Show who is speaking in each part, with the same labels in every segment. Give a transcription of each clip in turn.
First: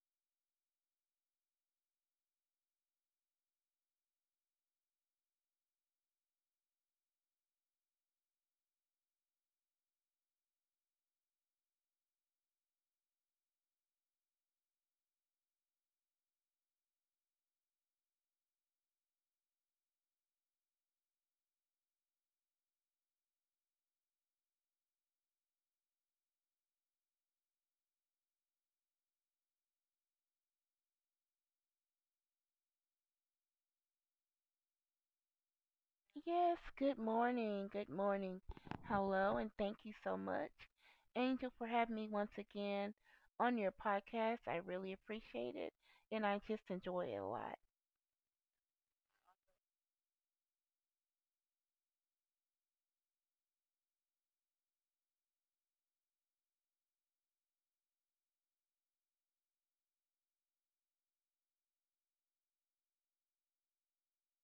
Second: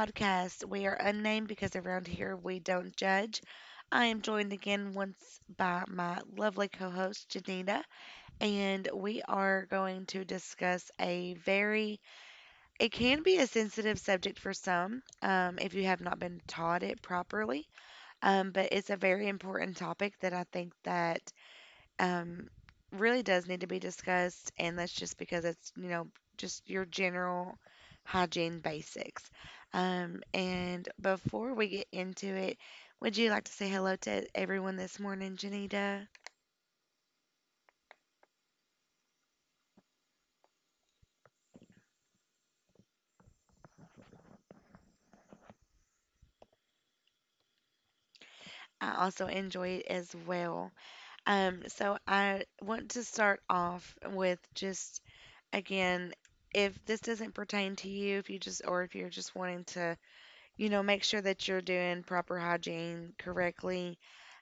Speaker 1: Podcast. We are unnamed because around here we don't judge. I am joined again once by my lovely co host, Janina, and we are going to discuss it can be a sensitive subject for some if you have not been taught it properly, but it's a very important topic that I think that um, really does need to be discussed, and that's just because it's, you know, just your general hygiene basics. And before we get into it, would you like to say hello to everyone this morning, Janita?
Speaker 2: Yes, good morning, good morning. Hello, and thank you so much, Angel, for having me once again on your podcast. I really appreciate it, and I just enjoy it a lot.
Speaker 1: I also enjoy it as well. So I want to start off with just again, if this doesn't pertain to you, if you just or if you're just wanting to, you know, make sure that you're doing proper hygiene correctly.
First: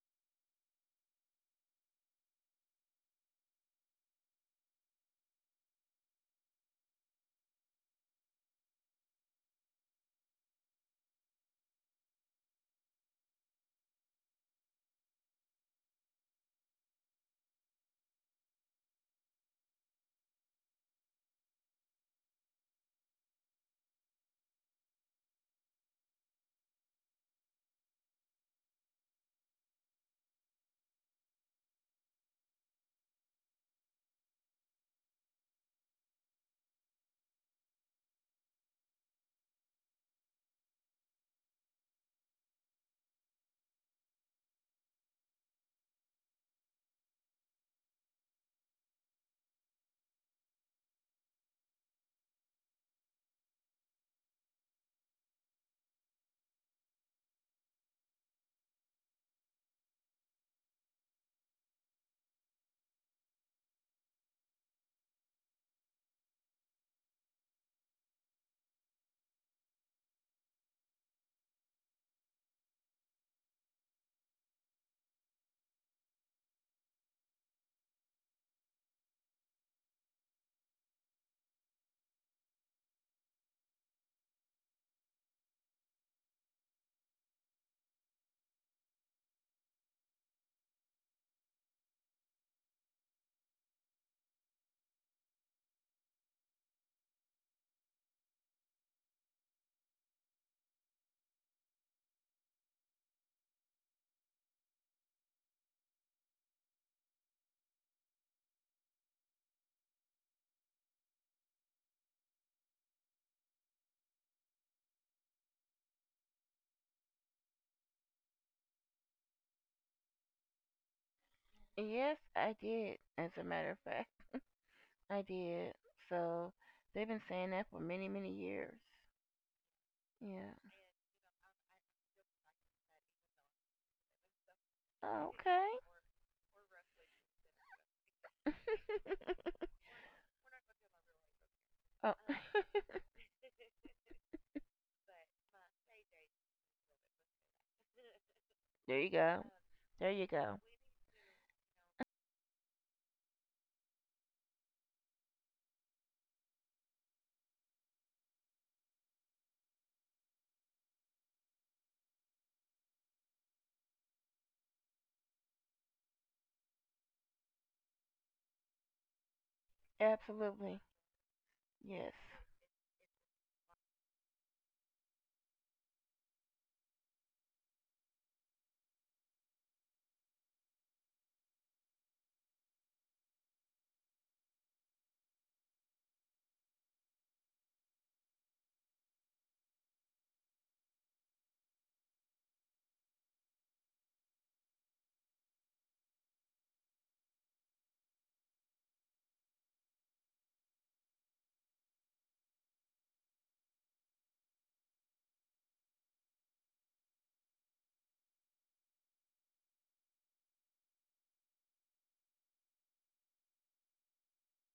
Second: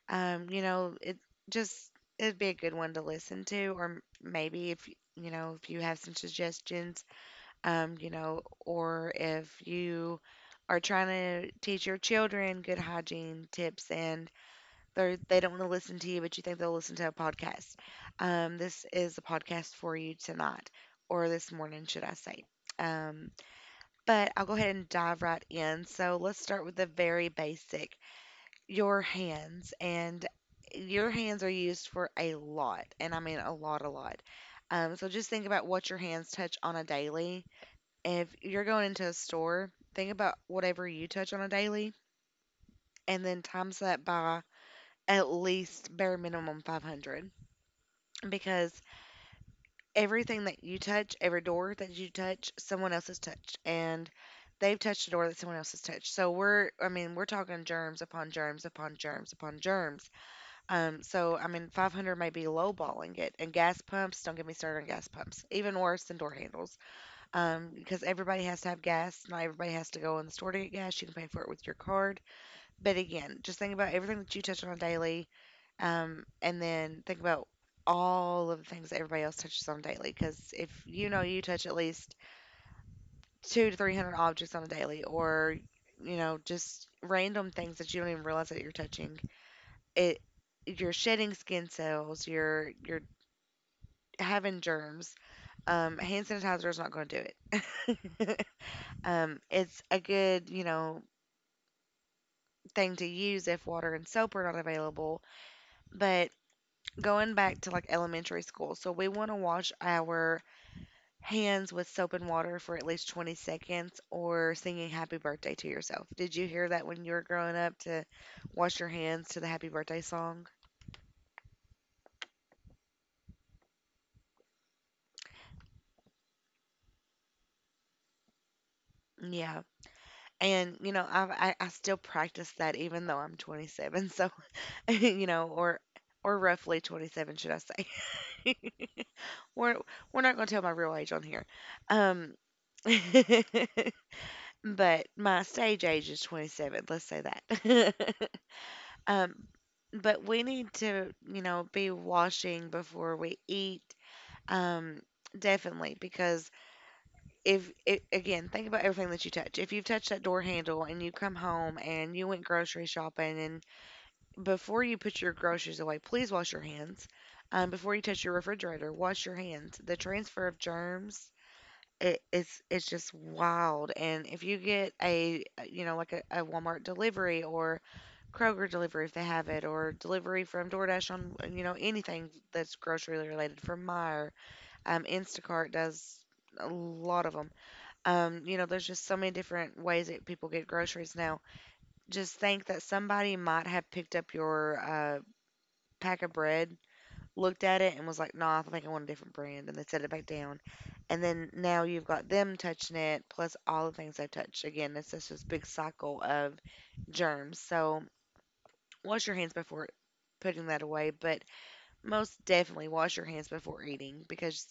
Speaker 1: Um, you know, it just It'd be a good one to listen to, or maybe if if you have some suggestions, um, you know, or if you are trying to teach your children good hygiene tips and they don't want to listen to you, but you think they'll listen to a podcast. This is a podcast for you tonight, or this morning, should I say? Um, but I'll go ahead and dive right in. So let's start with the very basic: your hands. And your hands are used for a lot, and I mean a lot a lot. So just think about what your hands touch on a daily. If you're going into a store, think about whatever you touch on a daily, and then times that by at least bare minimum 500, because everything that you touch, every door that you touch, someone else has touched, and they've touched a door that someone else has touched. So we're I mean, we're talking germs upon germs upon germs upon germs. So I mean, 500 may be lowballing it. And gas pumps, don't get me started on gas pumps. Even worse than door handles, because everybody has to have gas. Not everybody has to go in the store to get gas. You can pay for it with your card. But again, just think about everything that you touch on daily, and then think about all of the things that everybody else touches on daily. Because if you know you touch at least two to 300 objects on a daily, or just random things that you don't even realize that you're touching, it you're shedding skin cells, you're having germs. Hand sanitizer is not going to do it. It's a good, you know, thing to use if water and soap are not available. But going back to like elementary school, so we want to wash our hands with soap and water for at least 20 seconds, or singing happy birthday to yourself. Did you hear that when you were growing up, to wash your hands to the happy birthday song?
Speaker 2: Yes, I did, as a matter of fact. I did. So they've been saying that for many years.
Speaker 1: Yeah.
Speaker 2: Yeah.
Speaker 1: And I still practice that, even though I'm 27. So
Speaker 2: Oh, okay.
Speaker 1: or roughly 27, should I say? we're we're not going to tell my real age on here.
Speaker 2: Oh,
Speaker 1: Um, but my stage age is 27. Let's say that.
Speaker 2: there you
Speaker 1: um,
Speaker 2: go. There you
Speaker 1: but we
Speaker 2: go.
Speaker 1: need to, you know, be washing before we eat. Um, Definitely, because if it, again, think about everything that you touch. If you've touched that door handle and you come home and you went grocery shopping, and. Before you put your groceries away, please wash your hands. Before you touch your refrigerator, wash your hands. The transfer of
Speaker 2: Absolutely.
Speaker 1: germs,
Speaker 2: Yes.
Speaker 1: it's just wild. And if you get a like a Walmart delivery or Kroger delivery if they have it, or delivery from DoorDash, on anything that's grocery related, from Meijer, Instacart does a lot of them. There's just so many different ways that people get groceries now. Just think that somebody might have picked up your pack of bread, looked at it and was like, "Nah, I think I want a different brand," and they set it back down. And then now you've got them touching it, plus all the things they've touched. Again, it's just this big cycle of germs. So wash your hands before putting that away, but most definitely wash your hands before eating, because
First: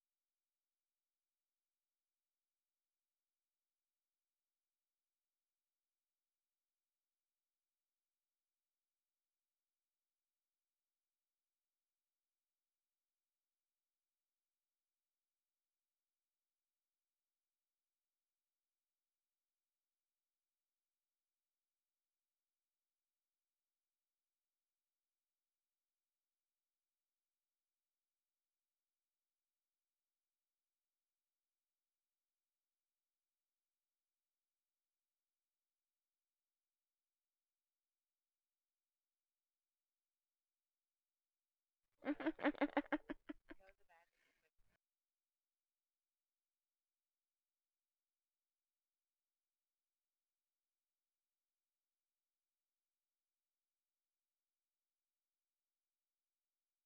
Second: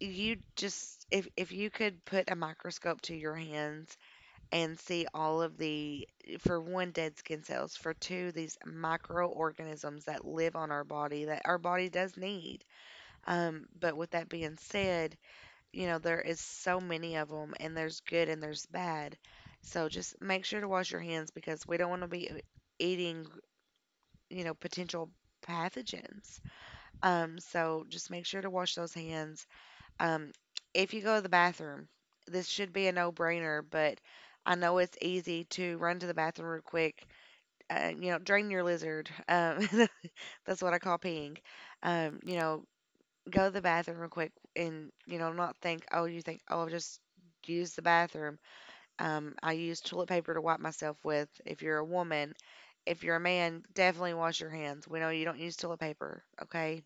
Speaker 1: you just if you could put a microscope to your hands and see all of the, for one, dead skin cells, for two, these microorganisms that live on our body, that our body does need. But with that being said, there is so many of them, and there's good and there's bad. So just make sure to wash your hands, because we don't want to be eating, potential pathogens. So just make sure to wash those hands. Um, if you go to the bathroom, this should be a no-brainer, but I know it's easy to run to the bathroom real quick. Drain your lizard. That's what I call peeing. Um, you know, go to the bathroom real quick and not think oh you think, "Oh, I'll just use the bathroom." I use toilet paper to wipe myself with if you're a woman. If you're a man, definitely wash your hands. We know you don't use toilet paper, okay?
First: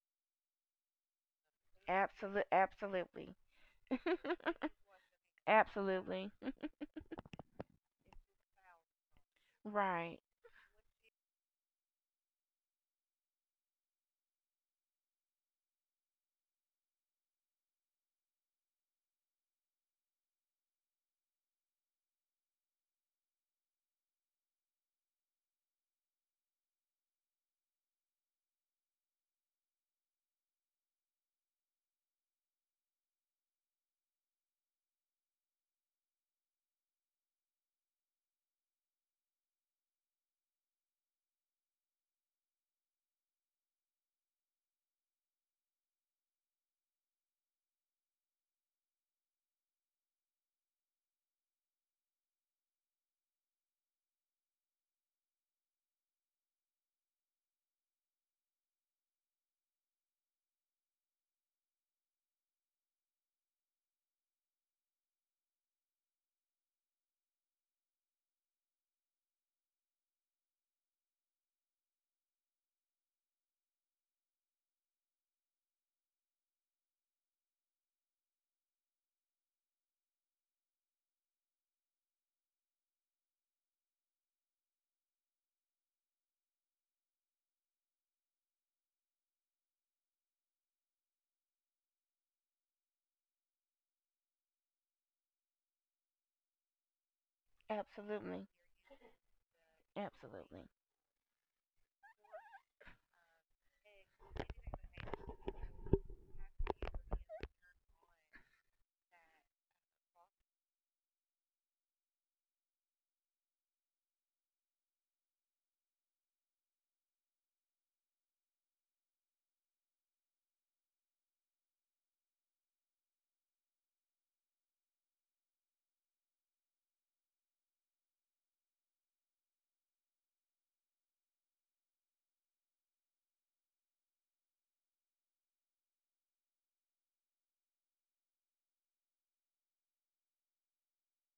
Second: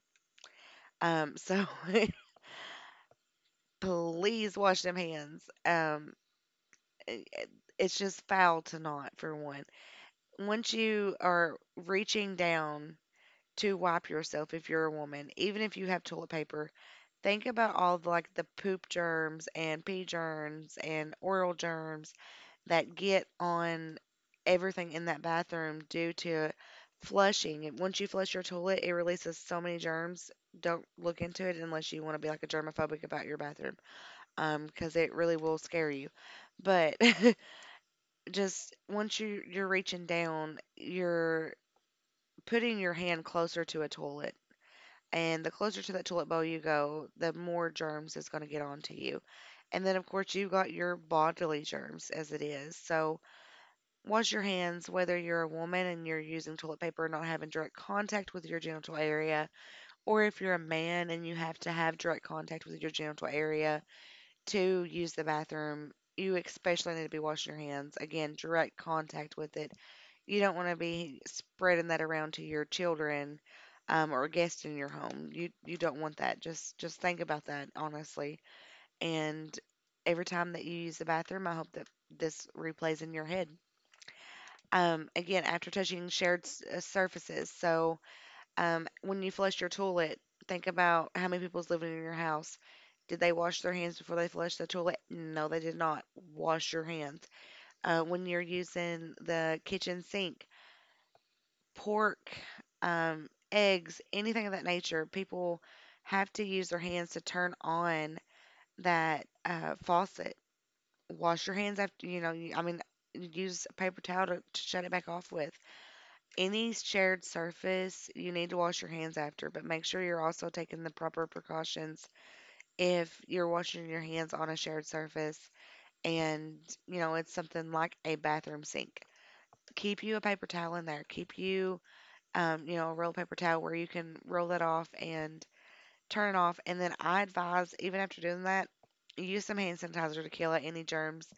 Speaker 1: So
Speaker 2: Absolutely. Absolutely.
Speaker 1: please wash them hands.
Speaker 2: Absolutely.
Speaker 1: It- it- it's just foul to not, for one,
Speaker 2: Right.
Speaker 1: once you are reaching down to wipe yourself if you're a woman, even if you have toilet paper, think about all the, like, the poop germs and pee germs and oral germs that get on everything in that bathroom due to flushing. And once you flush your toilet, it releases so many germs. Don't look into it unless you want to be like a germophobic about your bathroom, because it really will scare you. But just once you're reaching down, you're putting your hand closer to a toilet, and the closer to that tulip bowl you go, the more germs is going to get onto you. And then, of course, you've got your bodily germs as it is. So wash your hands, whether you're a woman and you're using toilet paper and not having direct contact with your genital area, or if you're a man and you have to have direct contact with your genital area to use the bathroom. You especially need to be washing your hands. Again, direct contact with it, you don't wanna be spreading that around to your children, or guests in your home. You don't want that. Just think about that, honestly. And every time that you use the bathroom, I hope that this replays in your head. Again, after touching shared surfaces. So, when you flush your toilet, think about how many people's living in your house. Did they wash their hands before they flushed the toilet? No, they did not. Wash your hands. When you're
Speaker 2: Absolutely.
Speaker 1: using the kitchen sink,
Speaker 2: Absolutely.
Speaker 1: pork, eggs, anything of that nature, people have to use their hands to turn on that faucet. Wash your hands after. I mean, use a paper towel to shut it back off with. Any shared surface, you need to wash your hands after, but make sure you're also taking the proper precautions if you're washing your hands on a shared surface and, it's something like a bathroom sink. Keep you a paper towel in there. Keep you a rolled paper towel where you can roll that off and turn it off. And then I advise, even after doing that, use some hand sanitizer to kill out any germs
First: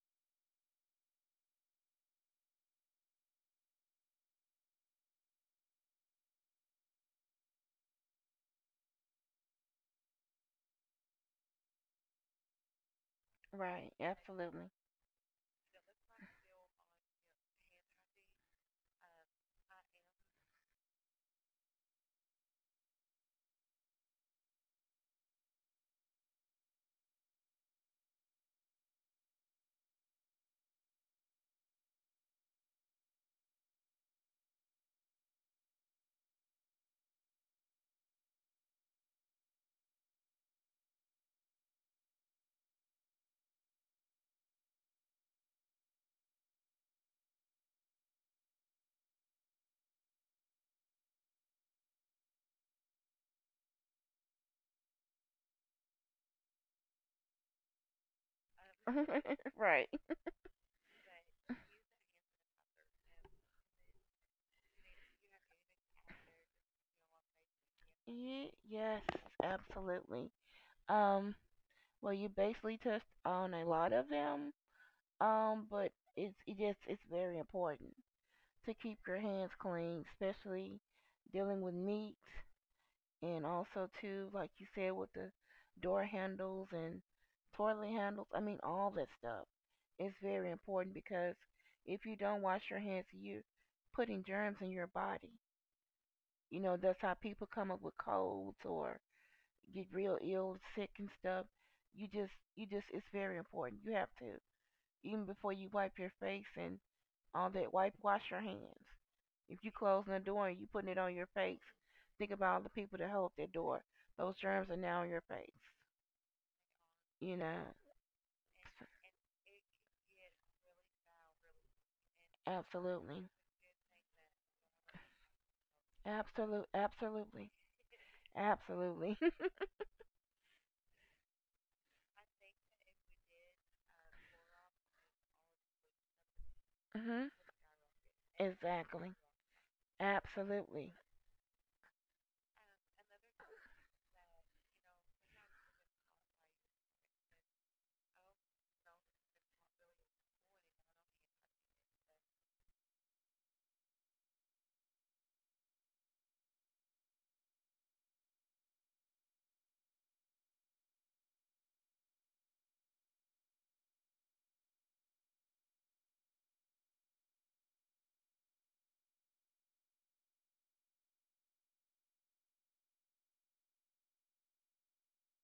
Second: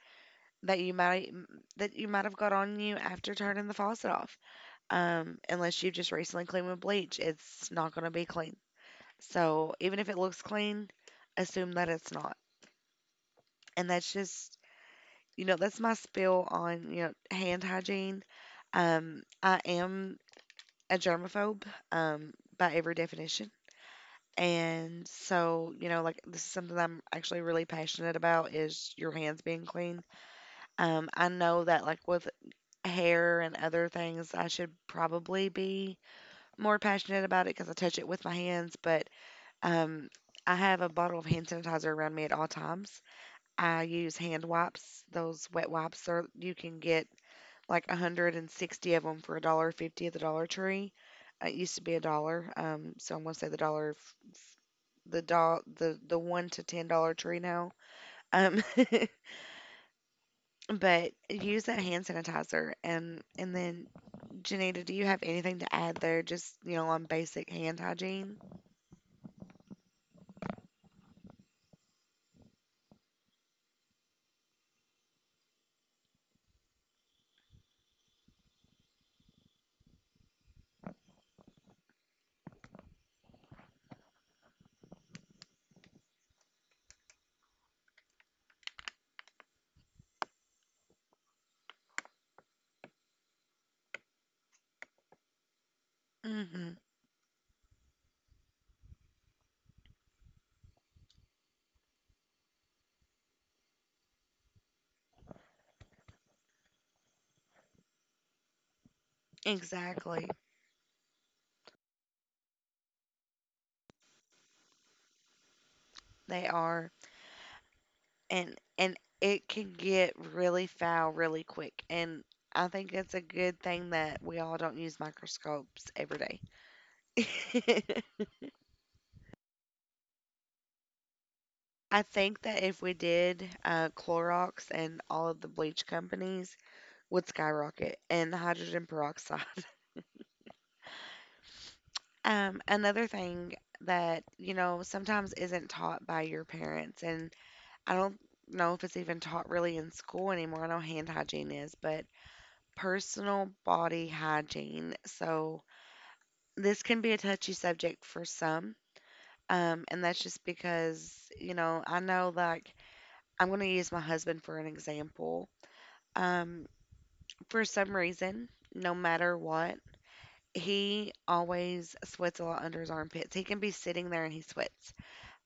Speaker 1: that you might have got on you after turning the faucet off. Unless you've just recently cleaned with bleach, it's not going to be clean. So even if it looks clean, assume that it's not. And
Speaker 2: Right.
Speaker 1: that's just
Speaker 2: Absolutely.
Speaker 1: that's my spill on hand hygiene. I am a germaphobe, um, by every definition. And so, like, this is something I'm actually really passionate about, is your hands being clean. I know that, like, with hair and other things, I should probably be more passionate about it because I touch it with my hands. But um, I have a bottle of hand sanitizer around me at all times. I use hand wipes. Those wet wipes, are you can get like 160 of them for a dollar fifty at the Dollar Tree. It used to be a dollar, so I'm gonna say the dollar the doll the one to ten dollar tree now. Um,
Speaker 2: Right.
Speaker 1: but use that hand sanitizer and then Janita, do you have anything to add there? Just on basic hand hygiene.
Speaker 2: Yes. Absolutely. Um. Well, you basically touched on a lot of them. But it just it's very important to keep your hands clean, especially dealing with meat. And also too, like you said, with the door handles and toilet handles. I mean, all that stuff is very important because if you don't wash your hands, you're putting germs in your body. You
Speaker 1: Hmm.
Speaker 2: know, that's how people come up with colds or get real ill, sick and stuff. You just, it's very important. You have to, even before you wipe your face and all that, wipe, wash your hands. If you closing the
Speaker 1: Exactly,
Speaker 2: door and you putting it on your face, think about all the people that hold that door. Those germs are now on your face.
Speaker 1: they are,
Speaker 2: You know,
Speaker 1: and it can get really foul really quick. And I think it's a
Speaker 2: absolutely,
Speaker 1: good thing that we all don't use microscopes every day.
Speaker 2: absolutely, absolutely.
Speaker 1: I think that if we did Clorox and all of the bleach companies would
Speaker 2: Hmm.
Speaker 1: skyrocket, and the hydrogen
Speaker 2: Exactly,
Speaker 1: peroxide.
Speaker 2: absolutely.
Speaker 1: Another thing that, you know, sometimes isn't taught by your parents, and I don't know if it's even taught really in school anymore. I know hand hygiene is, but personal body hygiene. So this can be a touchy subject for some. And that's just because, you know, I know like I'm going to use my husband for an example. Um, for some reason, no matter what, he always sweats a lot under his armpits. He can be sitting there and he sweats.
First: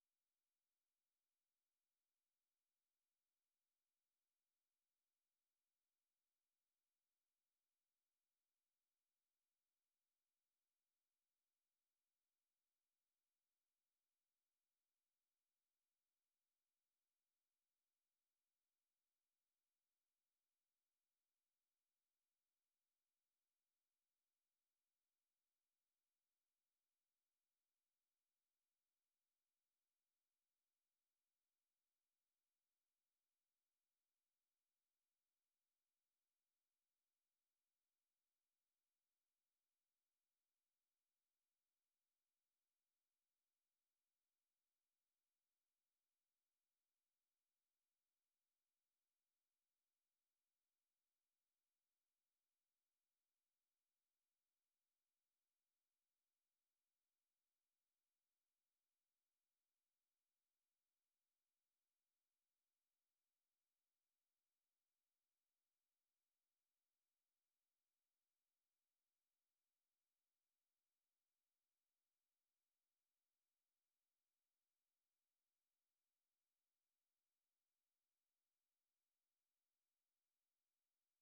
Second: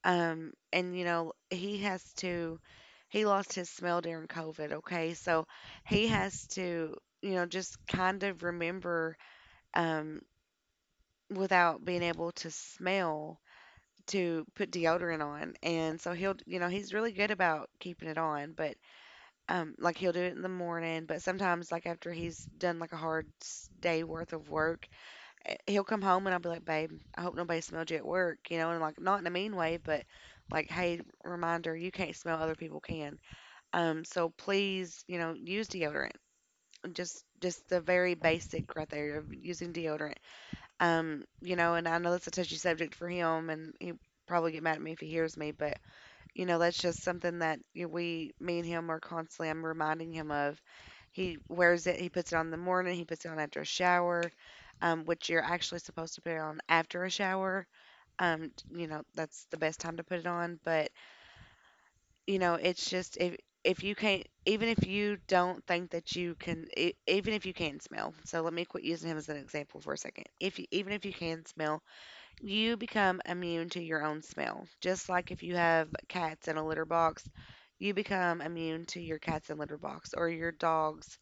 Speaker 1: And you know, he lost his smell during COVID, okay? So he has to, you know, just kind of remember, um, without being able to smell, to put deodorant on. And so he'll, you know, he's really good about keeping it on, but like he'll do it in the morning, but sometimes like after he's done like a day worth of work, he'll come home and I'll be like, babe, I hope nobody smelled you at work, you know, and like not in a mean way, but like, hey, reminder, you can't smell, other people can. So please, you know, use deodorant. Just the very basic right there of using deodorant. You know, and I know that's a touchy subject for him, and he probably get mad at me if he hears me, but you know, that's just something that you know, we, me and him, are constantly, I'm reminding him of. He wears it. He puts it on in the morning. He puts it on after a shower, which you're actually supposed to put it on after a shower. You know, that's the best time to put it on. But you know, it's just if you can't, even if you don't think that you can, even if you can smell. So let me quit using him as an example for a second. If you, even if you can smell, you become immune to your own smell. Just like if you have cats in a litter box, you become immune to your cats in litter box, or your dog's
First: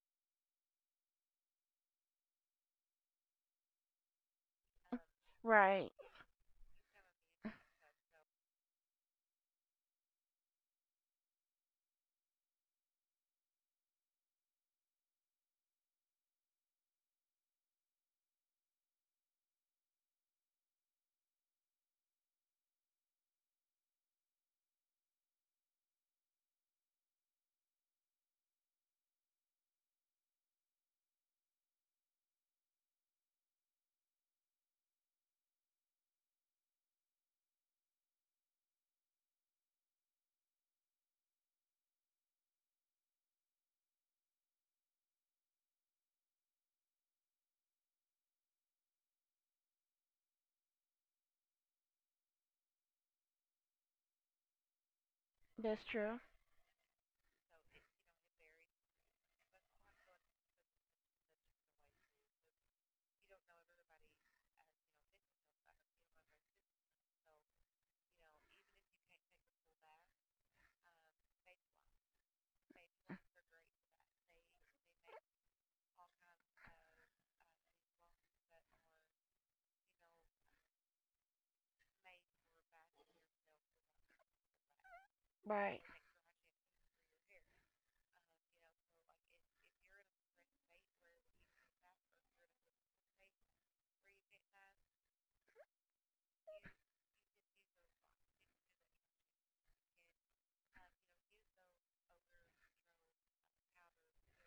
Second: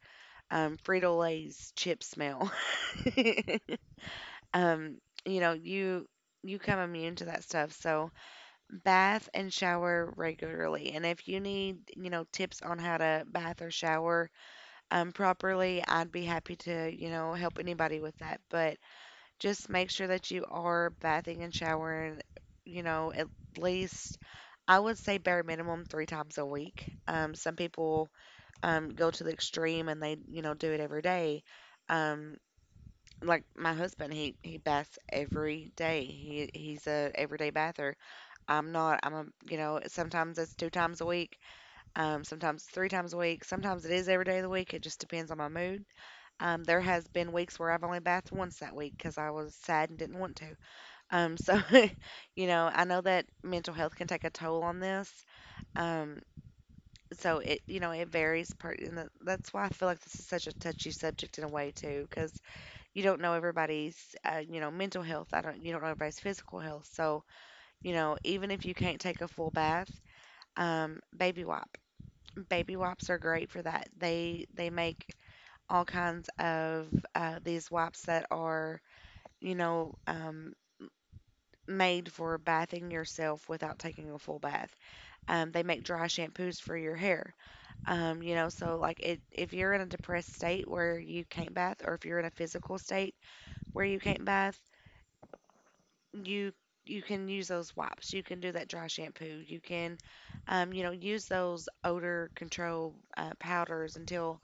Speaker 1: Frito Lay's chip smell. um, you know,
Speaker 2: Right.
Speaker 1: you become immune to that stuff. So bath and shower regularly. And if you need, you know, tips on how to bath or shower properly, I'd be happy to, you know, help anybody with that. But just make sure that you are bathing and showering, you know, at least, I would say, bare minimum 3 times a week. Some people go to the extreme and they, you know, do it every day. Um, like my husband, he baths every day. He's a everyday bather. I'm not. I'm a you know sometimes it's 2 times a week. Sometimes 3 times a week. Sometimes it is every day of the week. It just depends on my mood. There has been weeks where I've only bathed once that week because I was sad and didn't want to. So, you know, I know that mental health can take a toll on this.
Speaker 2: That's true.
Speaker 1: Um, so it, you know, it varies part, and that's why I feel like this is such a touchy subject in a way too, because you don't know everybody's you know, mental health. I don't, you don't know everybody's physical health. So, you know, even if you can't take a full bath, um, baby wipe, baby wipes are great for that. They make all kinds of these wipes that are, you know, made for bathing yourself without taking a full bath. They
Speaker 2: Right.
Speaker 1: make dry shampoos for your hair. You know, so like it, if you're in a depressed state where you can't bath, or if you're in a physical state where you can't bath, you you can use those wipes. You can do that dry shampoo. You can, you know, use those odor control powders until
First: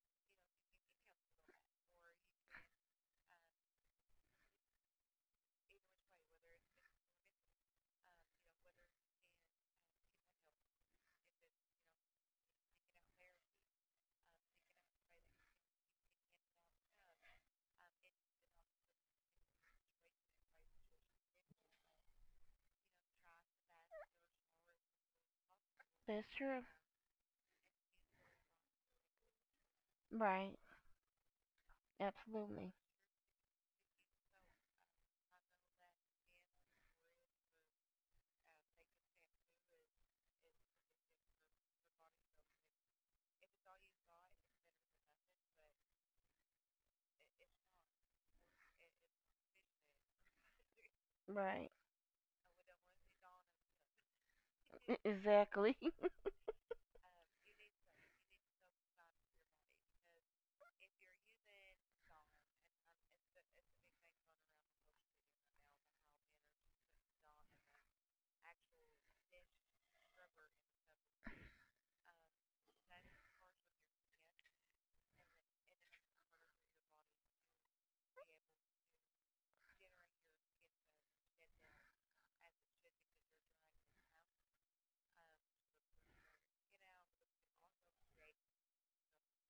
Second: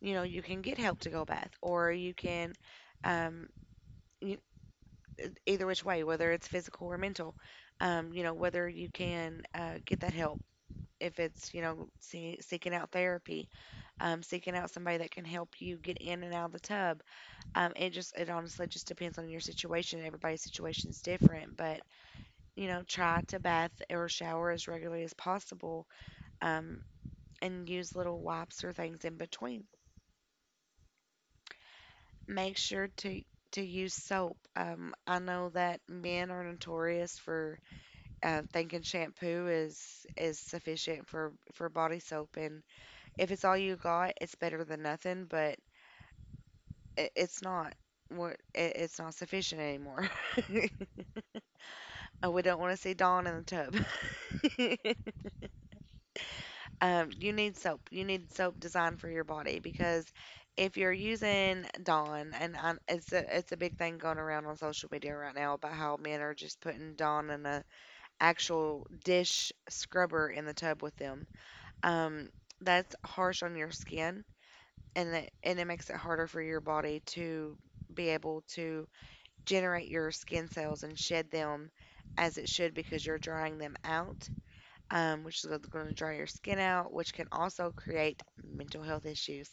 Speaker 1: you know you can get help to go bath, or you can. Um, Either which way, whether it's physical or mental, you know, whether you can get that help. If it's, you know, seeking out therapy, seeking out somebody that can help you get in and out of the tub. It just, it honestly just depends on your situation. Everybody's situation is different, but, you know, try to bath or shower as regularly as possible,
Speaker 2: That's true.
Speaker 1: um, and use little wipes or things in between.
Speaker 2: Right.
Speaker 1: Make
Speaker 2: Absolutely.
Speaker 1: sure to, to use soap. I know that men are notorious for thinking shampoo is sufficient for body soap, and if it's all you got it's better than nothing, but it's not it's not sufficient anymore.
Speaker 2: Right.
Speaker 1: Oh, we don't want to see Dawn in the tub.
Speaker 2: Exactly.
Speaker 1: You need soap, you need soap designed for your body, because if you're using Dawn and I it's a big thing going around on social media right now about how men are just putting Dawn in a actual dish scrubber in the tub with them, um, that's harsh on your skin, and it makes it harder for your body to be able to generate your skin cells and shed them as it should, because you're drying them out, which is going to dry your skin out, which can also create mental health issues.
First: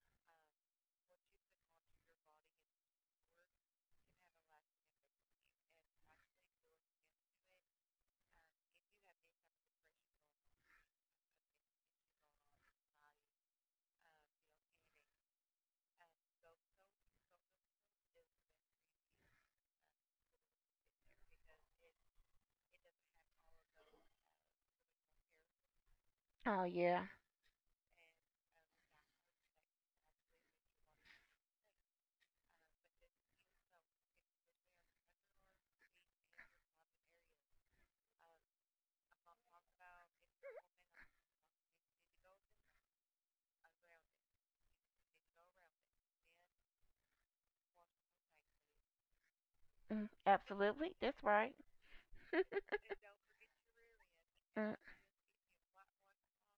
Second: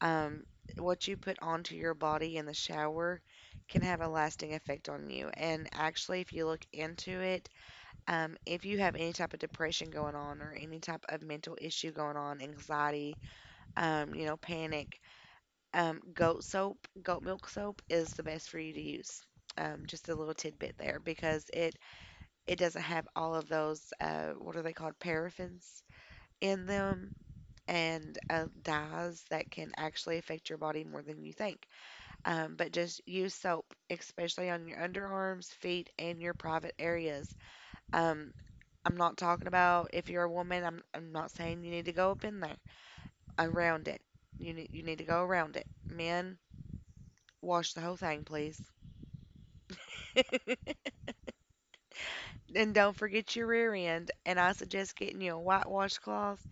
Speaker 1: Um, what you put onto your body in the shower can have a lasting effect on you. And actually, if you look into it, if you have any type of depression going on or any type of mental issue going on, anxiety, you know, panic. Um, goat soap, Goat milk soap is the best for you to use. Just a little tidbit there, because it doesn't have all of those what are they called, paraffins, in
Speaker 2: Oh yeah.
Speaker 1: them, and dyes that can actually affect your body more than you think. But just use soap, especially on your underarms, feet, and your private areas. Um, I'm not talking about if you're a woman. I'm not saying you need to go up in there around it. You need to go around it. Men, wash the whole thing, please.
Speaker 2: Mm, absolutely. That's right.
Speaker 1: And don't forget your rear end. And I
Speaker 2: Mm,
Speaker 1: suggest getting you a white washcloth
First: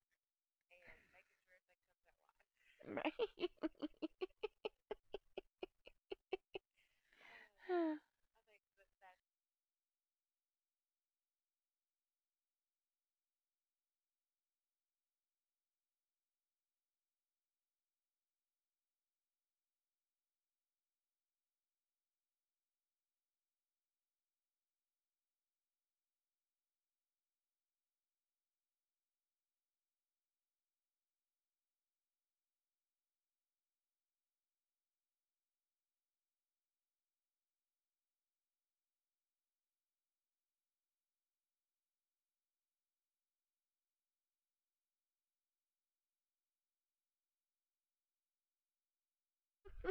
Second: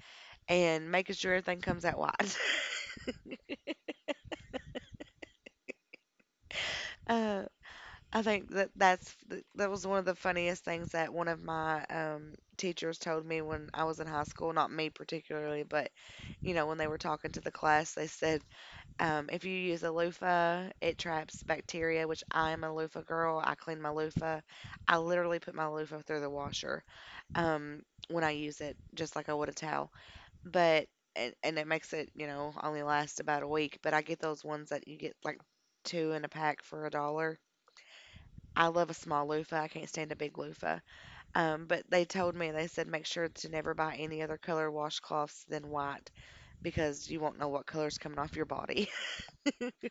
Speaker 1: and making sure everything comes out white.
Speaker 2: right.
Speaker 1: Uh, I think that that was one of the funniest things that one of my teachers told me when I was in high school. Not me particularly, but you know when they were talking to the class, they said, if you use a loofah, it traps bacteria, which I'm a loofah girl. I clean my loofah. I literally put my loofah through the washer um, when I use it, just like I would a towel. But, and it makes it, you know, only last about a week. But I get those ones that you get like two in a pack for a dollar. I love a small loofah. I can't stand a big loofah. But they told me, they said, make sure to never buy any other color washcloths than white, because you won't know what color's coming off your body.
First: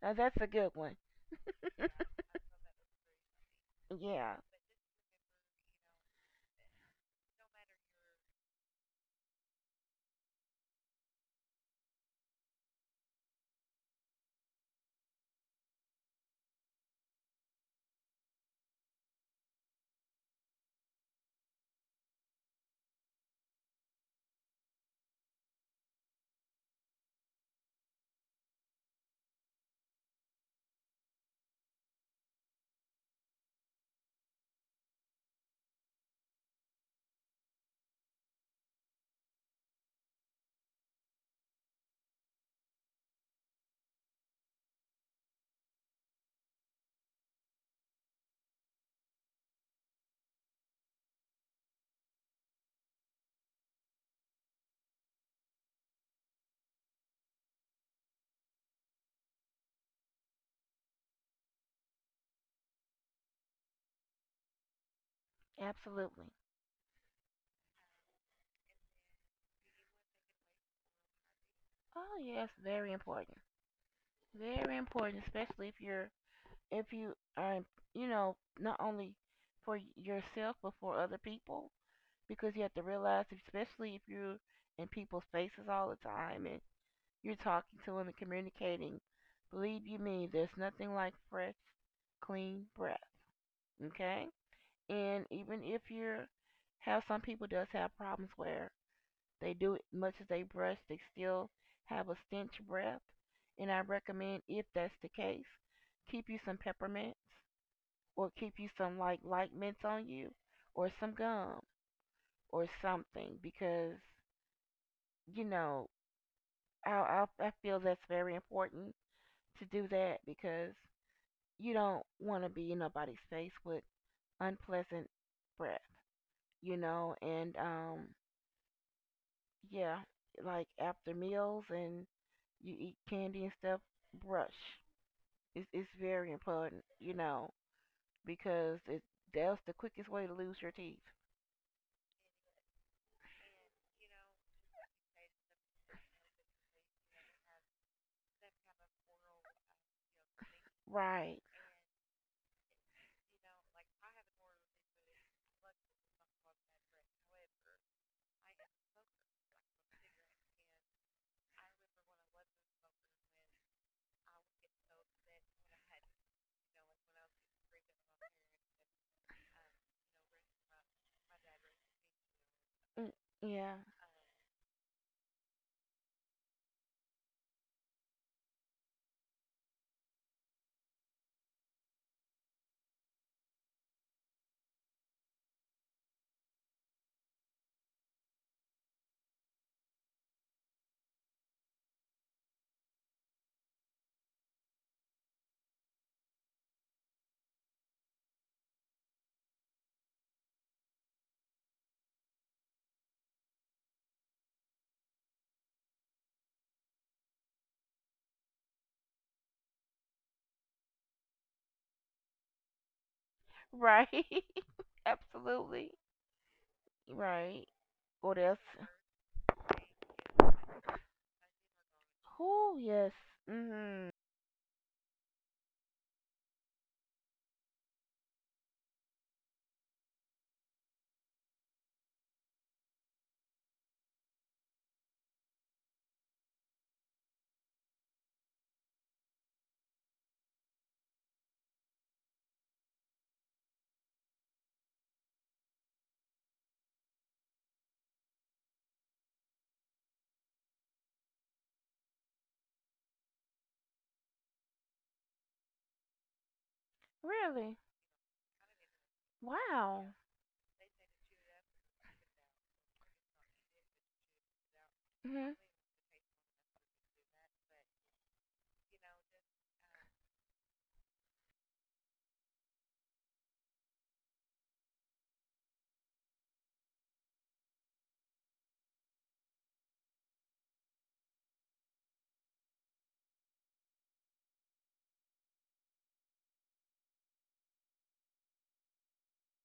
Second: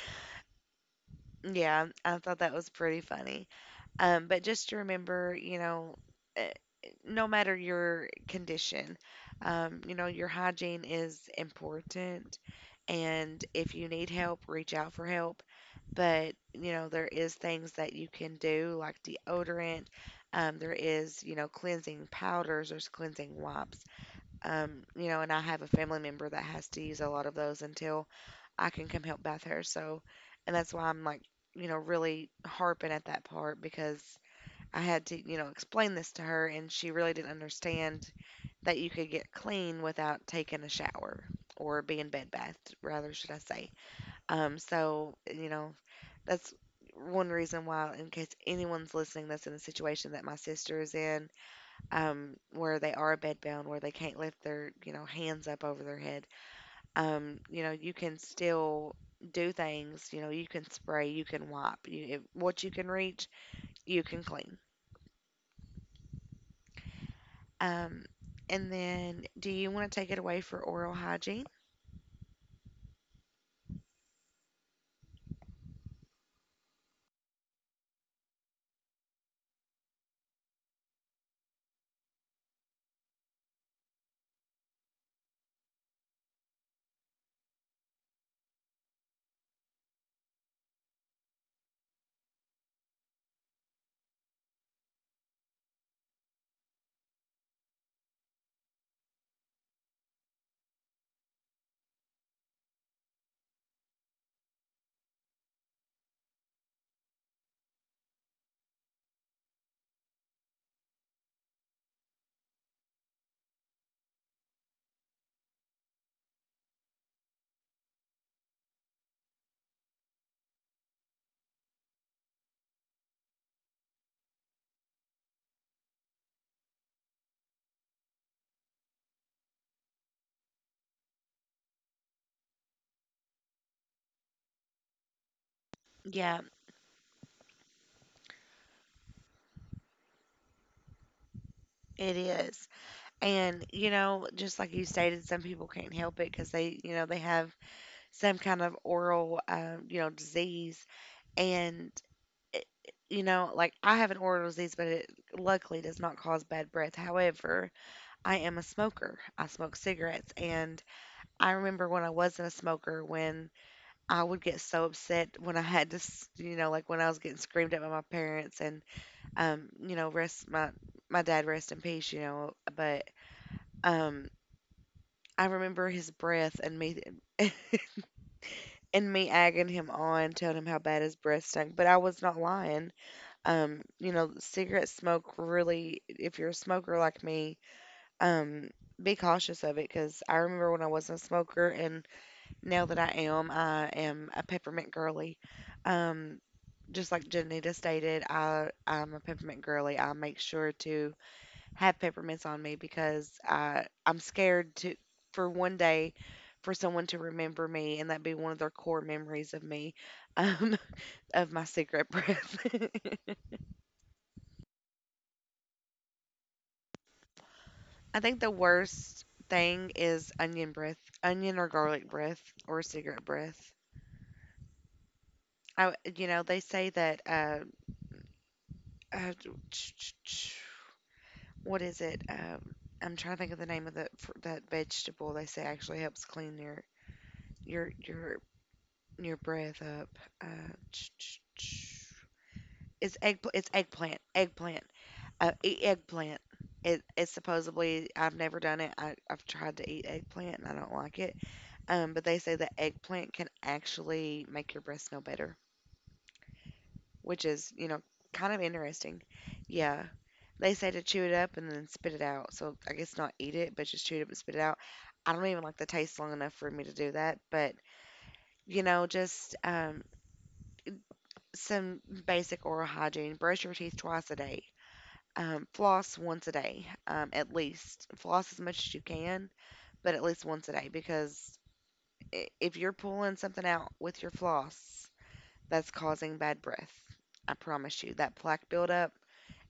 Speaker 2: Now that's a good one.
Speaker 1: Yeah, I thought that was pretty funny.
Speaker 2: Yeah,
Speaker 1: But just to remember, you know, eh, no matter your condition, you know, your hygiene is important. And if you need help, reach out for help. But, you know, there is things that you can do, like deodorant. There is, you know, cleansing powders, there's cleansing wipes. You know, and I have a family member that has to use a lot of those until I can come help bath her. So, and that's why I'm like, you know, really harping at that part, because I had to, you know, explain this to her, and she really didn't understand that you could get clean without taking a shower, or being bed bathed, rather, should I say. So, you know, that's one reason why, in case anyone's listening that's in a situation that my sister is in, where they are bedbound, where they can't lift their, you know, hands up over their head, you know, you can still do things. You know, you can spray, you can wipe. If what you can reach, you can clean.
Speaker 2: absolutely.
Speaker 1: Um, and then, do you want to take it away for oral hygiene?
Speaker 2: Oh yes, very important. Very important, especially if you're, if you are, you know, not only for yourself but for other people, because you have to realize, especially if you're in people's faces all the time and you're talking to them and communicating. Believe you me, there's nothing like fresh, clean breath. Okay, and even if you're, have some people does have problems where they do much as they brush, they still have a stench breath, and I recommend, if that's the case, keep you some peppermints or keep you some like light mints on you or some gum or something, because you know, I feel that's very important to do that because you don't want to be in nobody's face with unpleasant breath, you know, and um, yeah, like after meals and you eat candy and stuff, brush. It's very
Speaker 1: Yeah,
Speaker 2: important, you know, because it, that's the quickest way to lose your teeth.
Speaker 1: it is. And, you know, just like you stated, some people can't help it because they, you know, they have some kind of oral, you know, disease.
Speaker 2: Right.
Speaker 1: And, it- you know, like I have an oral disease, but it luckily does not cause bad breath. However, I am a smoker. I smoke cigarettes. And I remember when I wasn't a smoker, when I would get so upset when I had to, you know, like when I was getting screamed at by my parents, and you know, rest my dad rest in peace, you know, but
Speaker 2: Mm, yeah.
Speaker 1: um, I remember his breath and me and me agging him on, telling him how bad his breath stunk, but I was not lying. You know, cigarette smoke really, if you're a smoker like me, um, be cautious of it because I remember when I wasn't a smoker. And now that I am a peppermint girly. Um, just like Janita stated, I'm a peppermint girly. I make sure to have peppermints on me because I'm scared to, for one day, for someone to remember me and that be one of their core memories of me, um, of my cigarette breath.
Speaker 2: Right. Absolutely. Right.
Speaker 1: I think
Speaker 2: What
Speaker 1: the
Speaker 2: else?
Speaker 1: worst thing is onion breath, onion or garlic breath or
Speaker 2: Oh yes.
Speaker 1: cigarette breath.
Speaker 2: Mhm.
Speaker 1: I, you know, they say that uh, what is it? I'm trying to think of the name of the that vegetable they say actually helps clean your your your breath up. Uh, ch- ch- ch- it's eggplant, eat eggplant. It's supposedly, I've never done it. I've tried to eat eggplant and I don't like it. But they say that eggplant can actually make your breath smell better, which is,
Speaker 2: Really?
Speaker 1: you know, kind of interesting. Yeah,
Speaker 2: Wow.
Speaker 1: they say to chew it up and then spit it out. So I guess not eat it, but just chew it up and spit it out. I don't
Speaker 2: Mhm.
Speaker 1: even like the taste long enough for me to do that. But, you know, just some basic oral hygiene. Brush your teeth twice a day. Floss once a day, at least. Floss as much as you can, but at least once a day, because if you're pulling something out with your floss, that's causing bad breath. I promise you. That plaque buildup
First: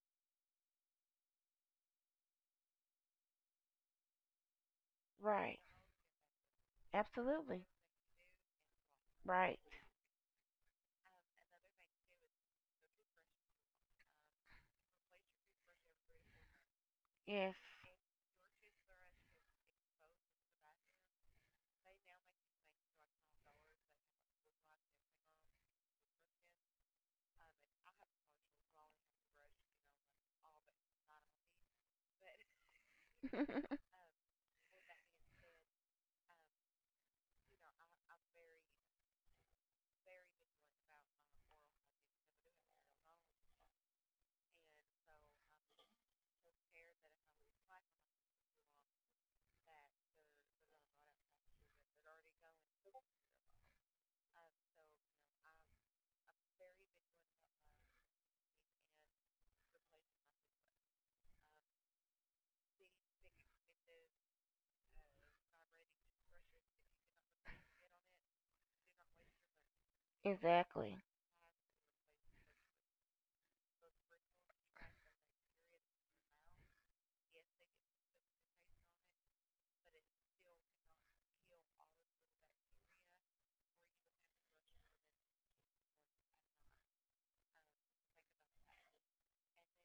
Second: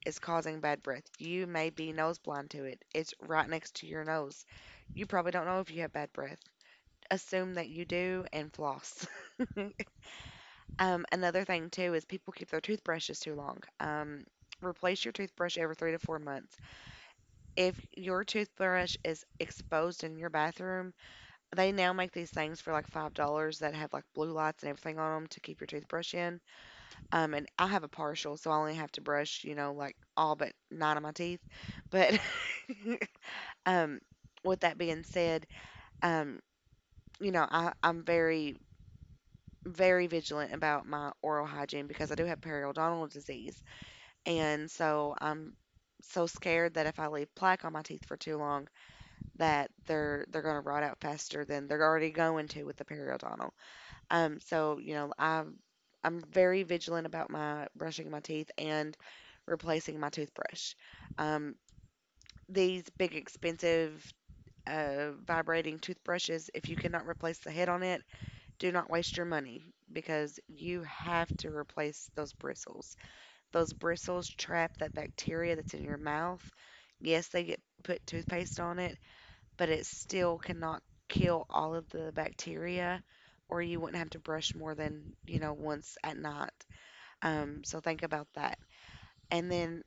Speaker 1: is causing bad breath. You may be nose blind to it. It's right next to your nose. You probably don't
Speaker 2: Right.
Speaker 1: know if you have bad breath. Assume
Speaker 2: Absolutely.
Speaker 1: that you do and floss.
Speaker 2: Right.
Speaker 1: Um, another thing too is people keep their toothbrushes too long. Replace your toothbrush every 3 to 4 months.
Speaker 2: Yes.
Speaker 1: If your toothbrush is exposed in your bathroom, they now make these things for like $5 that have like blue lights and everything on them to keep your toothbrush in. Um, and I have a partial, so I only have to brush, you know, like all but nine of my teeth. But um, with that being said, um, you know, I, I'm very, very vigilant about my oral hygiene because I do have periodontal disease. And so I'm so scared that if I leave plaque on my teeth for too long, that they're going to rot out faster than they're already going to with the periodontal. So you know, I'm very vigilant about my brushing my teeth and replacing my toothbrush. Um, these big expensive vibrating toothbrushes, if you cannot replace the head on it, do not waste your money because you
Speaker 2: Exactly.
Speaker 1: have to replace those bristles. Those bristles trap that bacteria that's in your mouth. Yes, they get put toothpaste on it, but it still cannot kill all of the bacteria, or you wouldn't have to brush more than, you know, once at night. So think about that. And then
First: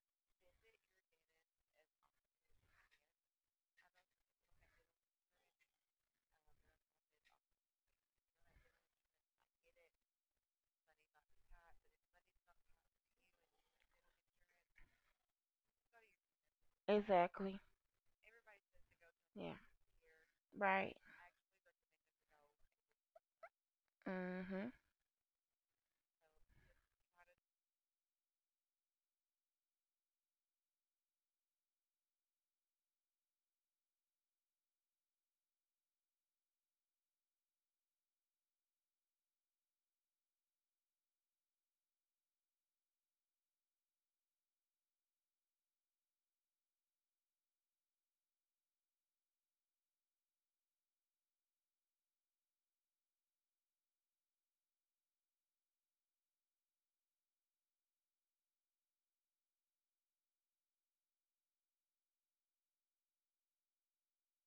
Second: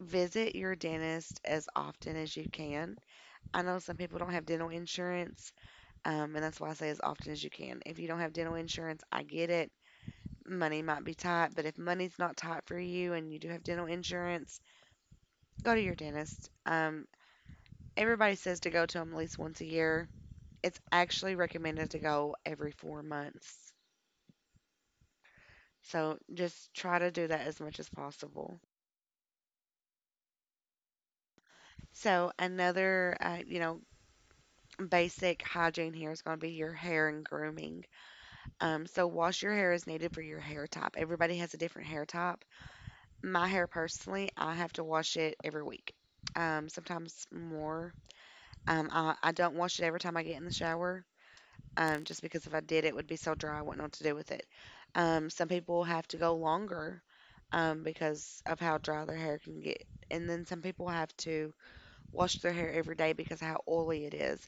Speaker 1: visit your dentist as often as you can. I know some people don't have dental insurance, and that's why I say as often as you can. If you don't have dental insurance, I get it. Money might be tight, but if money's not tight for you and you do have dental insurance, go to your dentist.
Speaker 2: Exactly.
Speaker 1: Everybody says to go to them at least
Speaker 2: Yeah.
Speaker 1: once a year, it's
Speaker 2: Right.
Speaker 1: actually recommended to go every 4 months.
Speaker 2: Mhm.
Speaker 1: So just try to do that as much as possible. So another, you know, basic hygiene here is going to be your hair and grooming. So wash your hair as needed for your hair type. Everybody has a different hair type. My hair personally, I have to wash it every week. Sometimes more. I don't wash it every time I get in the shower, just because if I did, it would be so dry, I wouldn't know what to do with it. Some people have to go longer because of how dry their hair can get. And then some people have to wash their hair every day because of how oily it is.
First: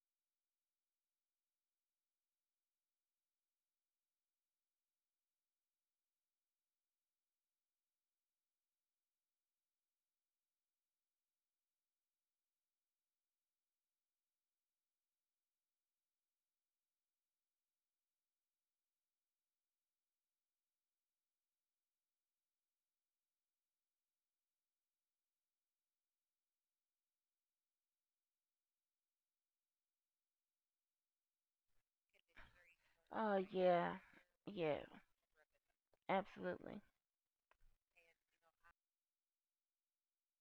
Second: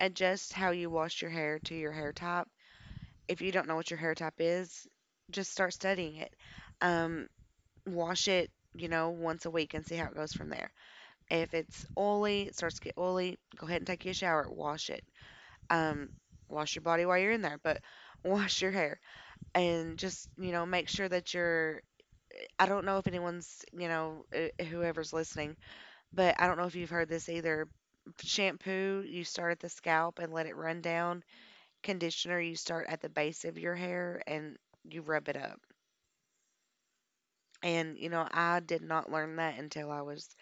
Speaker 1: Adjust how you wash your hair to your hair type. If you don't know what your hair type is, just start studying it. Um, wash it, you know, once a week and see how it goes from there. If it's oily, it starts to get oily, go ahead and take you a shower, wash it. Um, wash your body while you're in there, but wash your hair and just, you know, make sure that you're. I don't know if anyone's, you know, whoever's listening, but I don't know if you've heard this either. Shampoo, you start at the scalp and let it run down. Conditioner, you start at the
Speaker 2: Oh
Speaker 1: base of your
Speaker 2: yeah.
Speaker 1: hair and
Speaker 2: Yeah.
Speaker 1: you rub it up.
Speaker 2: Absolutely.
Speaker 1: And, you know, I did not learn that until I was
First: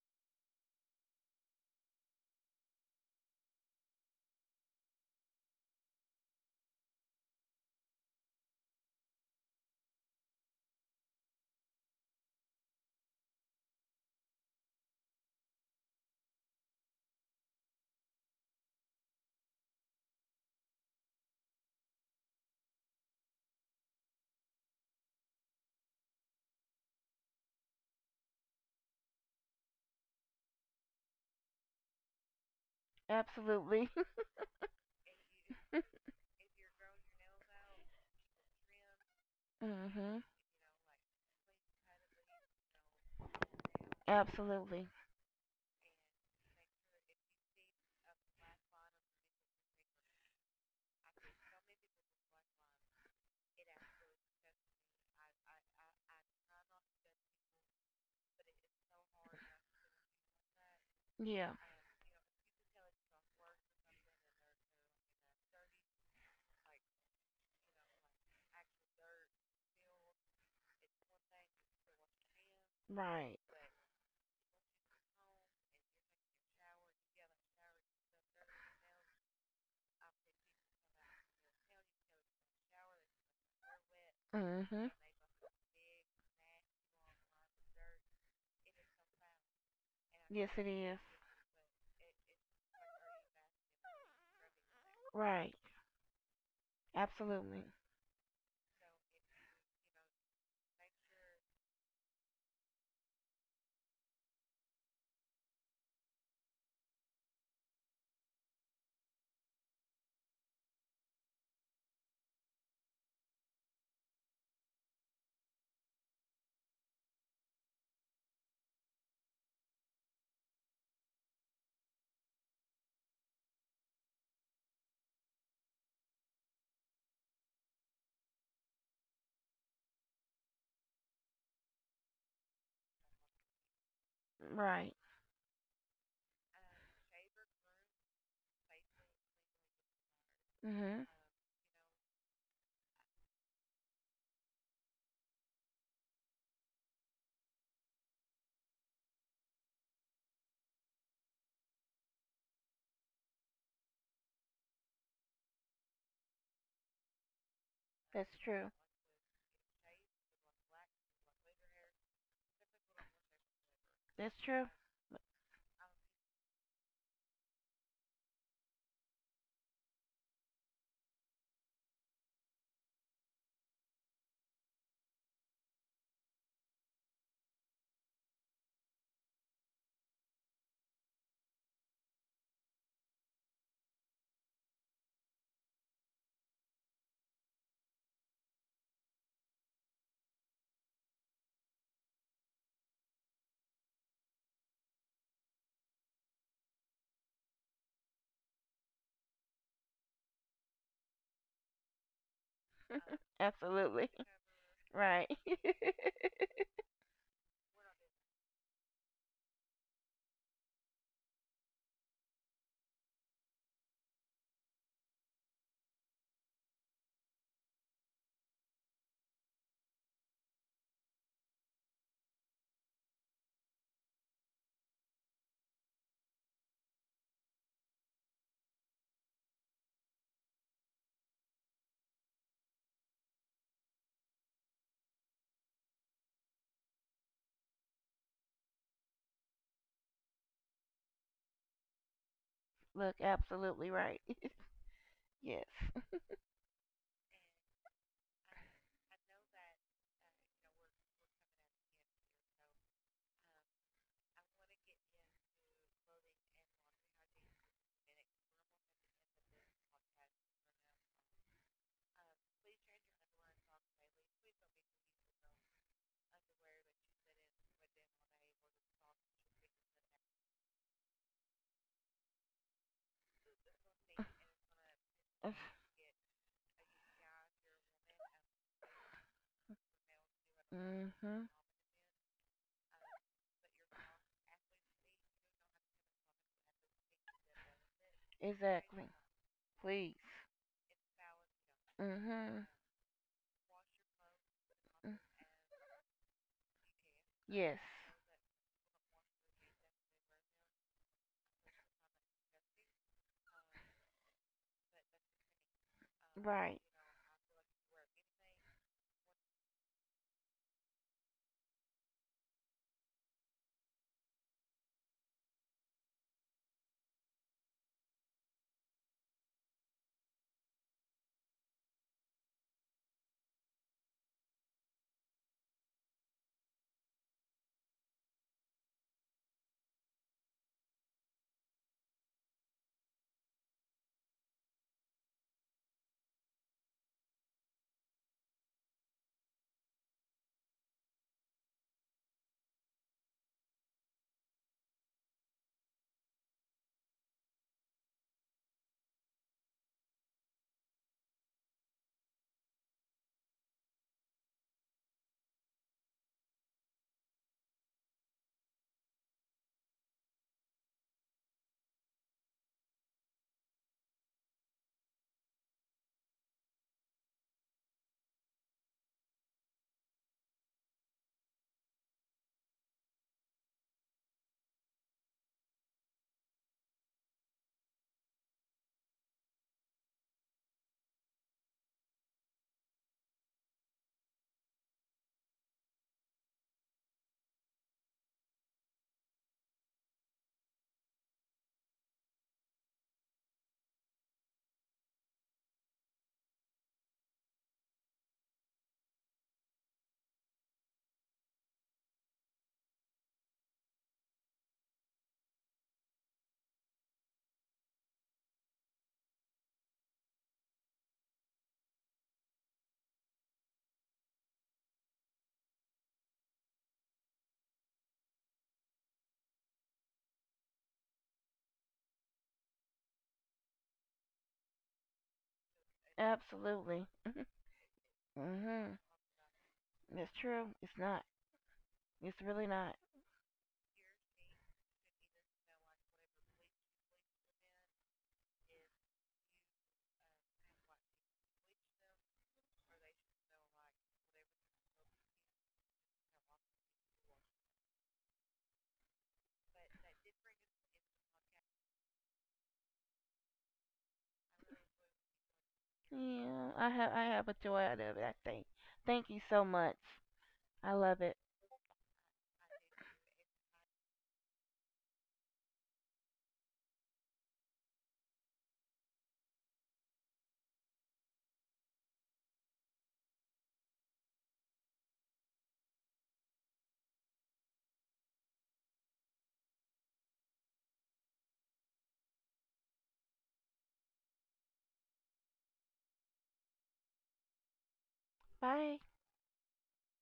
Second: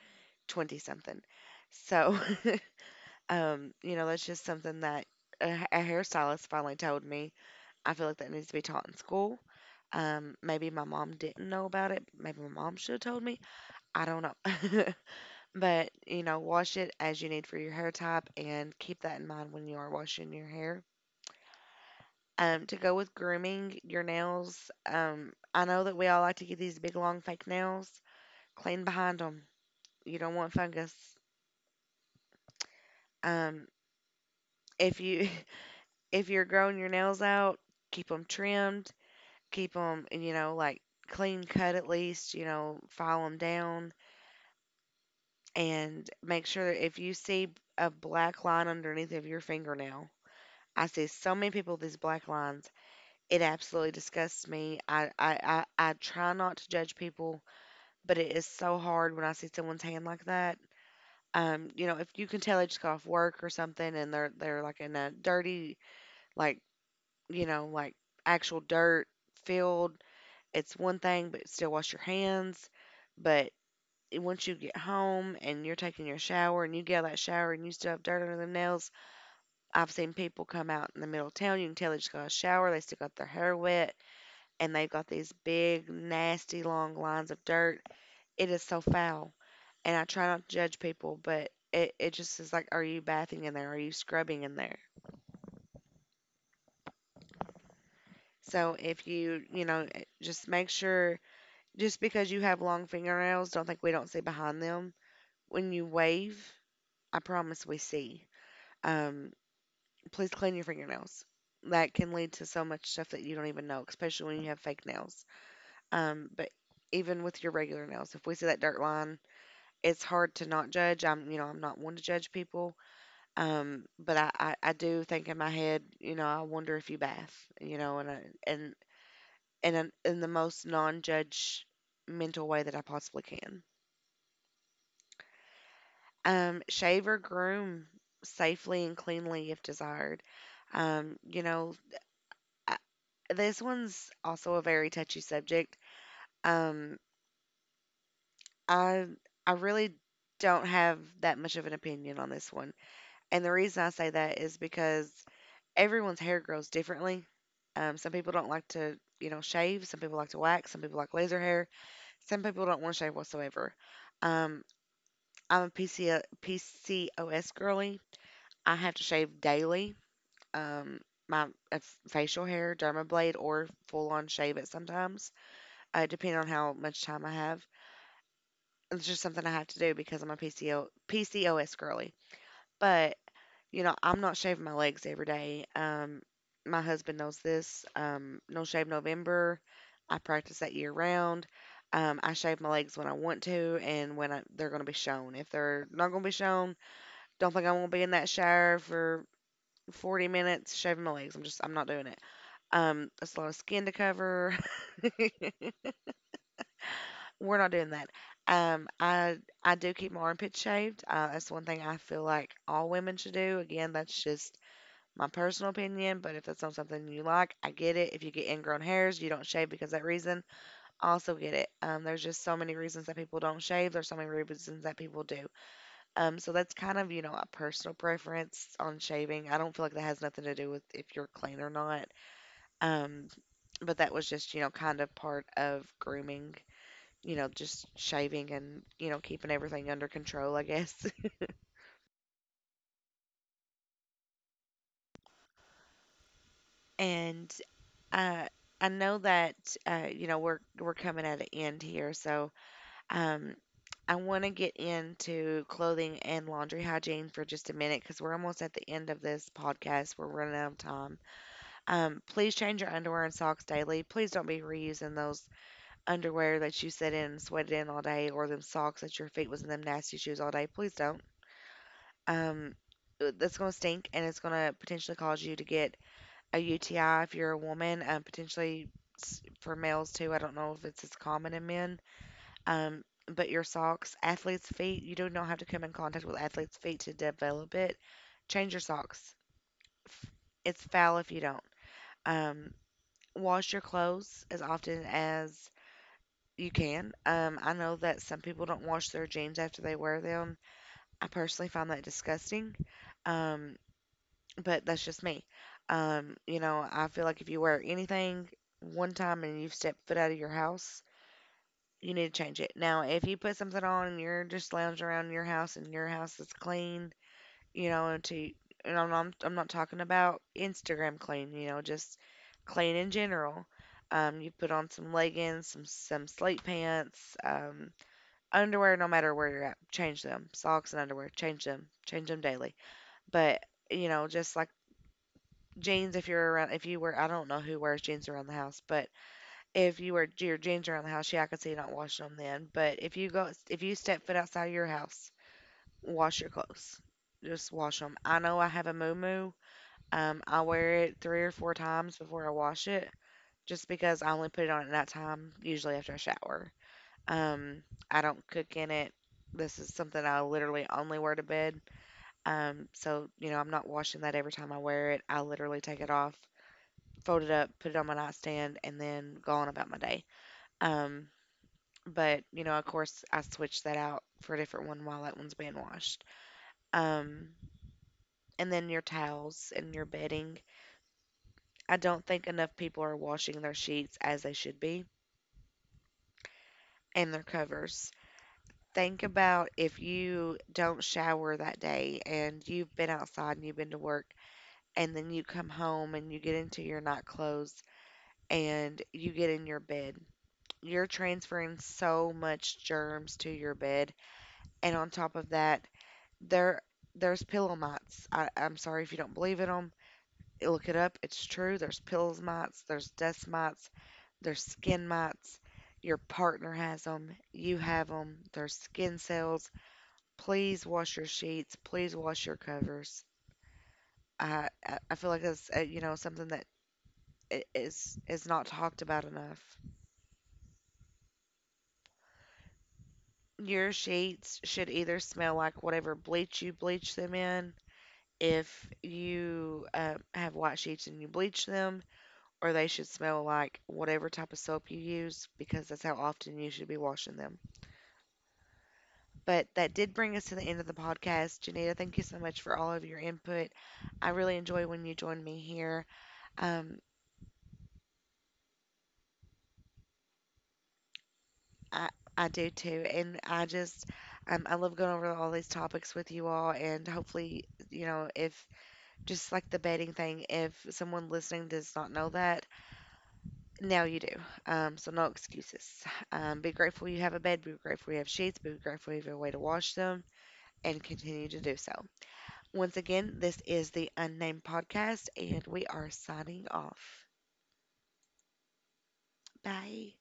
Speaker 1: 20 something. So, you know, that's just something that a hairstylist finally told me. I feel like that needs to be taught in school. Maybe my mom didn't know about it. Maybe my mom should have told me. I don't know. But, you know, wash it as you need for your hair type and keep that in mind when you are washing your hair. To go with grooming your nails, I know that we all like to get these big, long, fake nails. Clean behind them. You don't want fungus. Um,
Speaker 2: Absolutely.
Speaker 1: if you if you're growing your nails out, keep them trimmed. Keep them,
Speaker 2: Mhm.
Speaker 1: you know, like clean cut at least, you know, file them down
Speaker 2: Absolutely.
Speaker 1: and make sure that if you see a black line underneath of your fingernail. I see so many people with these black lines. It absolutely disgusts me. I try not to judge people, but it is so hard when I see someone's hand like that.
Speaker 2: Yeah.
Speaker 1: You know, if you can tell they just got off work or something and they're like in a dirty, like, you know, like actual dirt field, it's one thing, but still wash your hands.
Speaker 2: Right.
Speaker 1: But once you get home and you're taking your shower and you get out of that shower and you still have dirt under the nails, I've seen people come out in the middle of town. You can tell they just got a shower, they still got their hair wet, and they've
Speaker 2: Mhm.
Speaker 1: got these big, nasty, long lines of dirt. It is so foul. And I try
Speaker 2: Yes,
Speaker 1: not to
Speaker 2: it
Speaker 1: judge
Speaker 2: is.
Speaker 1: people, but it just is like, are you bathing in there? Are you scrubbing in there?
Speaker 2: Right. Absolutely.
Speaker 1: So if you, you know, eh, just make sure, just because you have long fingernails, don't think we don't see behind them. When you wave, I promise we see. Um, please clean your fingernails. That can lead to so much stuff that you don't even know, especially when you have fake nails. But even with your regular nails, if we see that dirt line, it's hard to not judge. I'm, you know, I'm not one to judge people. But I do think in my head, you know, I wonder if you bath, you know, and I, and and in the most non-judge mental way that I possibly can.
Speaker 2: Right.
Speaker 1: Shave or groom safely and cleanly if desired.
Speaker 2: Mhm.
Speaker 1: You know, I, this one's also a very touchy subject. Um, I I really don't have that much of an opinion on this one, and the reason I say that is because everyone's hair grows differently. Some people
Speaker 2: That's
Speaker 1: don't like
Speaker 2: true.
Speaker 1: to, you know, shave. Some people like to wax. Some people like laser hair. Some people don't want to shave whatsoever.
Speaker 2: That's true.
Speaker 1: Um, I'm a PCOS girly. I have to shave daily, um, my facial hair, dermablade, or full on shave it sometimes, depending on how much time I have. It's just something I have to do because I'm a PCO, PCOS girly. But, you know, I'm not shaving my legs every day. My husband knows this. No Shave November. I practice that year round. I shave my legs when I want to and when they're going to be shown. If they're not going to be shown, don't think I'm going to be in that shower for 40 minutes shaving my legs. I'm not doing it. It's a lot of skin to
Speaker 2: Absolutely.
Speaker 1: cover.
Speaker 2: Right.
Speaker 1: We're not doing that. Um, I I do keep my armpits shaved. That's one thing I feel like all women should do. Again, that's just my personal opinion. But if that's not something you like, I get it. If you get ingrown hairs, you don't shave because of that reason. I also get it. There's just so many reasons that people don't shave. There's so many reasons that people do. So that's kind of a personal preference on shaving. I don't feel like that has nothing to do with if you're clean or not. Um, but that was just, you know, kind of part of grooming, you know, just shaving and, you know, keeping everything under control, I guess.
Speaker 2: Look, absolutely right. Yes.
Speaker 1: and uh, I know that you know, we're coming at an end here, so um I want to get into clothing and laundry hygiene for just a minute because we're almost at the end of this podcast. We're running out of time. Please change your underwear and socks daily. Please don't be reusing those underwear that you sit in and sweated in all day or them socks that your feet was in them nasty shoes all day. Please don't. Um, that's going to stink and it's going to potentially cause you to get a UTI if you're a woman, potentially for males too. I don't know if it's as
Speaker 2: Mhm.
Speaker 1: common in men. Um, but your socks, athlete's feet, you do not have to come in contact with athlete's feet to develop it. Change your
Speaker 2: Exactly.
Speaker 1: socks.
Speaker 2: Please.
Speaker 1: F- It's foul if you don't.
Speaker 2: Mhm.
Speaker 1: Um, wash your clothes as often
Speaker 2: Mm.
Speaker 1: as you can. I
Speaker 2: Yes.
Speaker 1: know that some people don't wash their jeans after they wear them. I personally find that disgusting. Um, but that's just me. You
Speaker 2: Right.
Speaker 1: know, I feel like if you wear anything one time and you've stepped foot out of your house, you need to change it. Now, if you put something on and you're just lounging around your house and your house is clean, you know, and to and I'm not talking about Instagram clean, you know, just clean in general. You put on some leggings, some slate pants, underwear, no matter where you're at, change them socks and underwear, change them daily. But, you know, just like jeans, if you wear, I don't know who wears jeans around the house, but if you wear your jeans around the house, yeah, I could see you not washing them then. But if you go, if you step foot outside of your house, wash your clothes. Just wash them. I know I have a muumuu. I wear it three or four times before I wash it just because I only put it on at night time, usually after I shower. Um, I don't cook in it. This is something I literally only wear to bed. So, you know, I'm not washing that every time I wear it. I literally take it off, fold it up, put it on my nightstand, and then go on about my day. Um, but, you know, of course, I switch that out for a different one while that one's being washed. Um, and then your towels and your bedding. I don't think enough people are washing their sheets as they should be, and their covers. Think about if you don't shower that day and you've been outside and you've been to work, and then you come home and you get into your night clothes and you get in your bed. You're transferring so much germs to your bed, and on top of that, there there's pillow mites. I'm sorry if you don't believe in them. Look it up. It's true. There's pillow mites. There's dust mites. There's skin mites. Your partner has them. You have them. There's skin cells. Please wash your sheets. Please wash your covers. I feel like that's you know, something that
Speaker 2: Absolutely.
Speaker 1: is not
Speaker 2: Mhm.
Speaker 1: talked about enough.
Speaker 2: That's true. It's not. It's really not.
Speaker 1: Your sheets should either smell like whatever bleach you bleach them in, if you have white sheets and you bleach them, or they should smell like whatever type of soap you use because that's how often you should be washing them. But that did bring us to the end of the podcast. Janita, thank you so much for all of your input. I really enjoy when you join me here.
Speaker 2: Yeah, I
Speaker 1: Um,
Speaker 2: have, I have a joy out of it. I think. Thank you so much. I love it.
Speaker 1: I, I do too. And I just, I love going over all these topics with you all. And hopefully, you know, if just like the bedding thing, if someone listening does not know that, now you do. So no excuses. Be grateful you have a bed. Be grateful you have sheets. Be grateful you have a way to wash them. And continue to do so. Once again, this is the Unnamed Podcast, and we are signing off.
Speaker 2: Bye.
Speaker 1: Bye.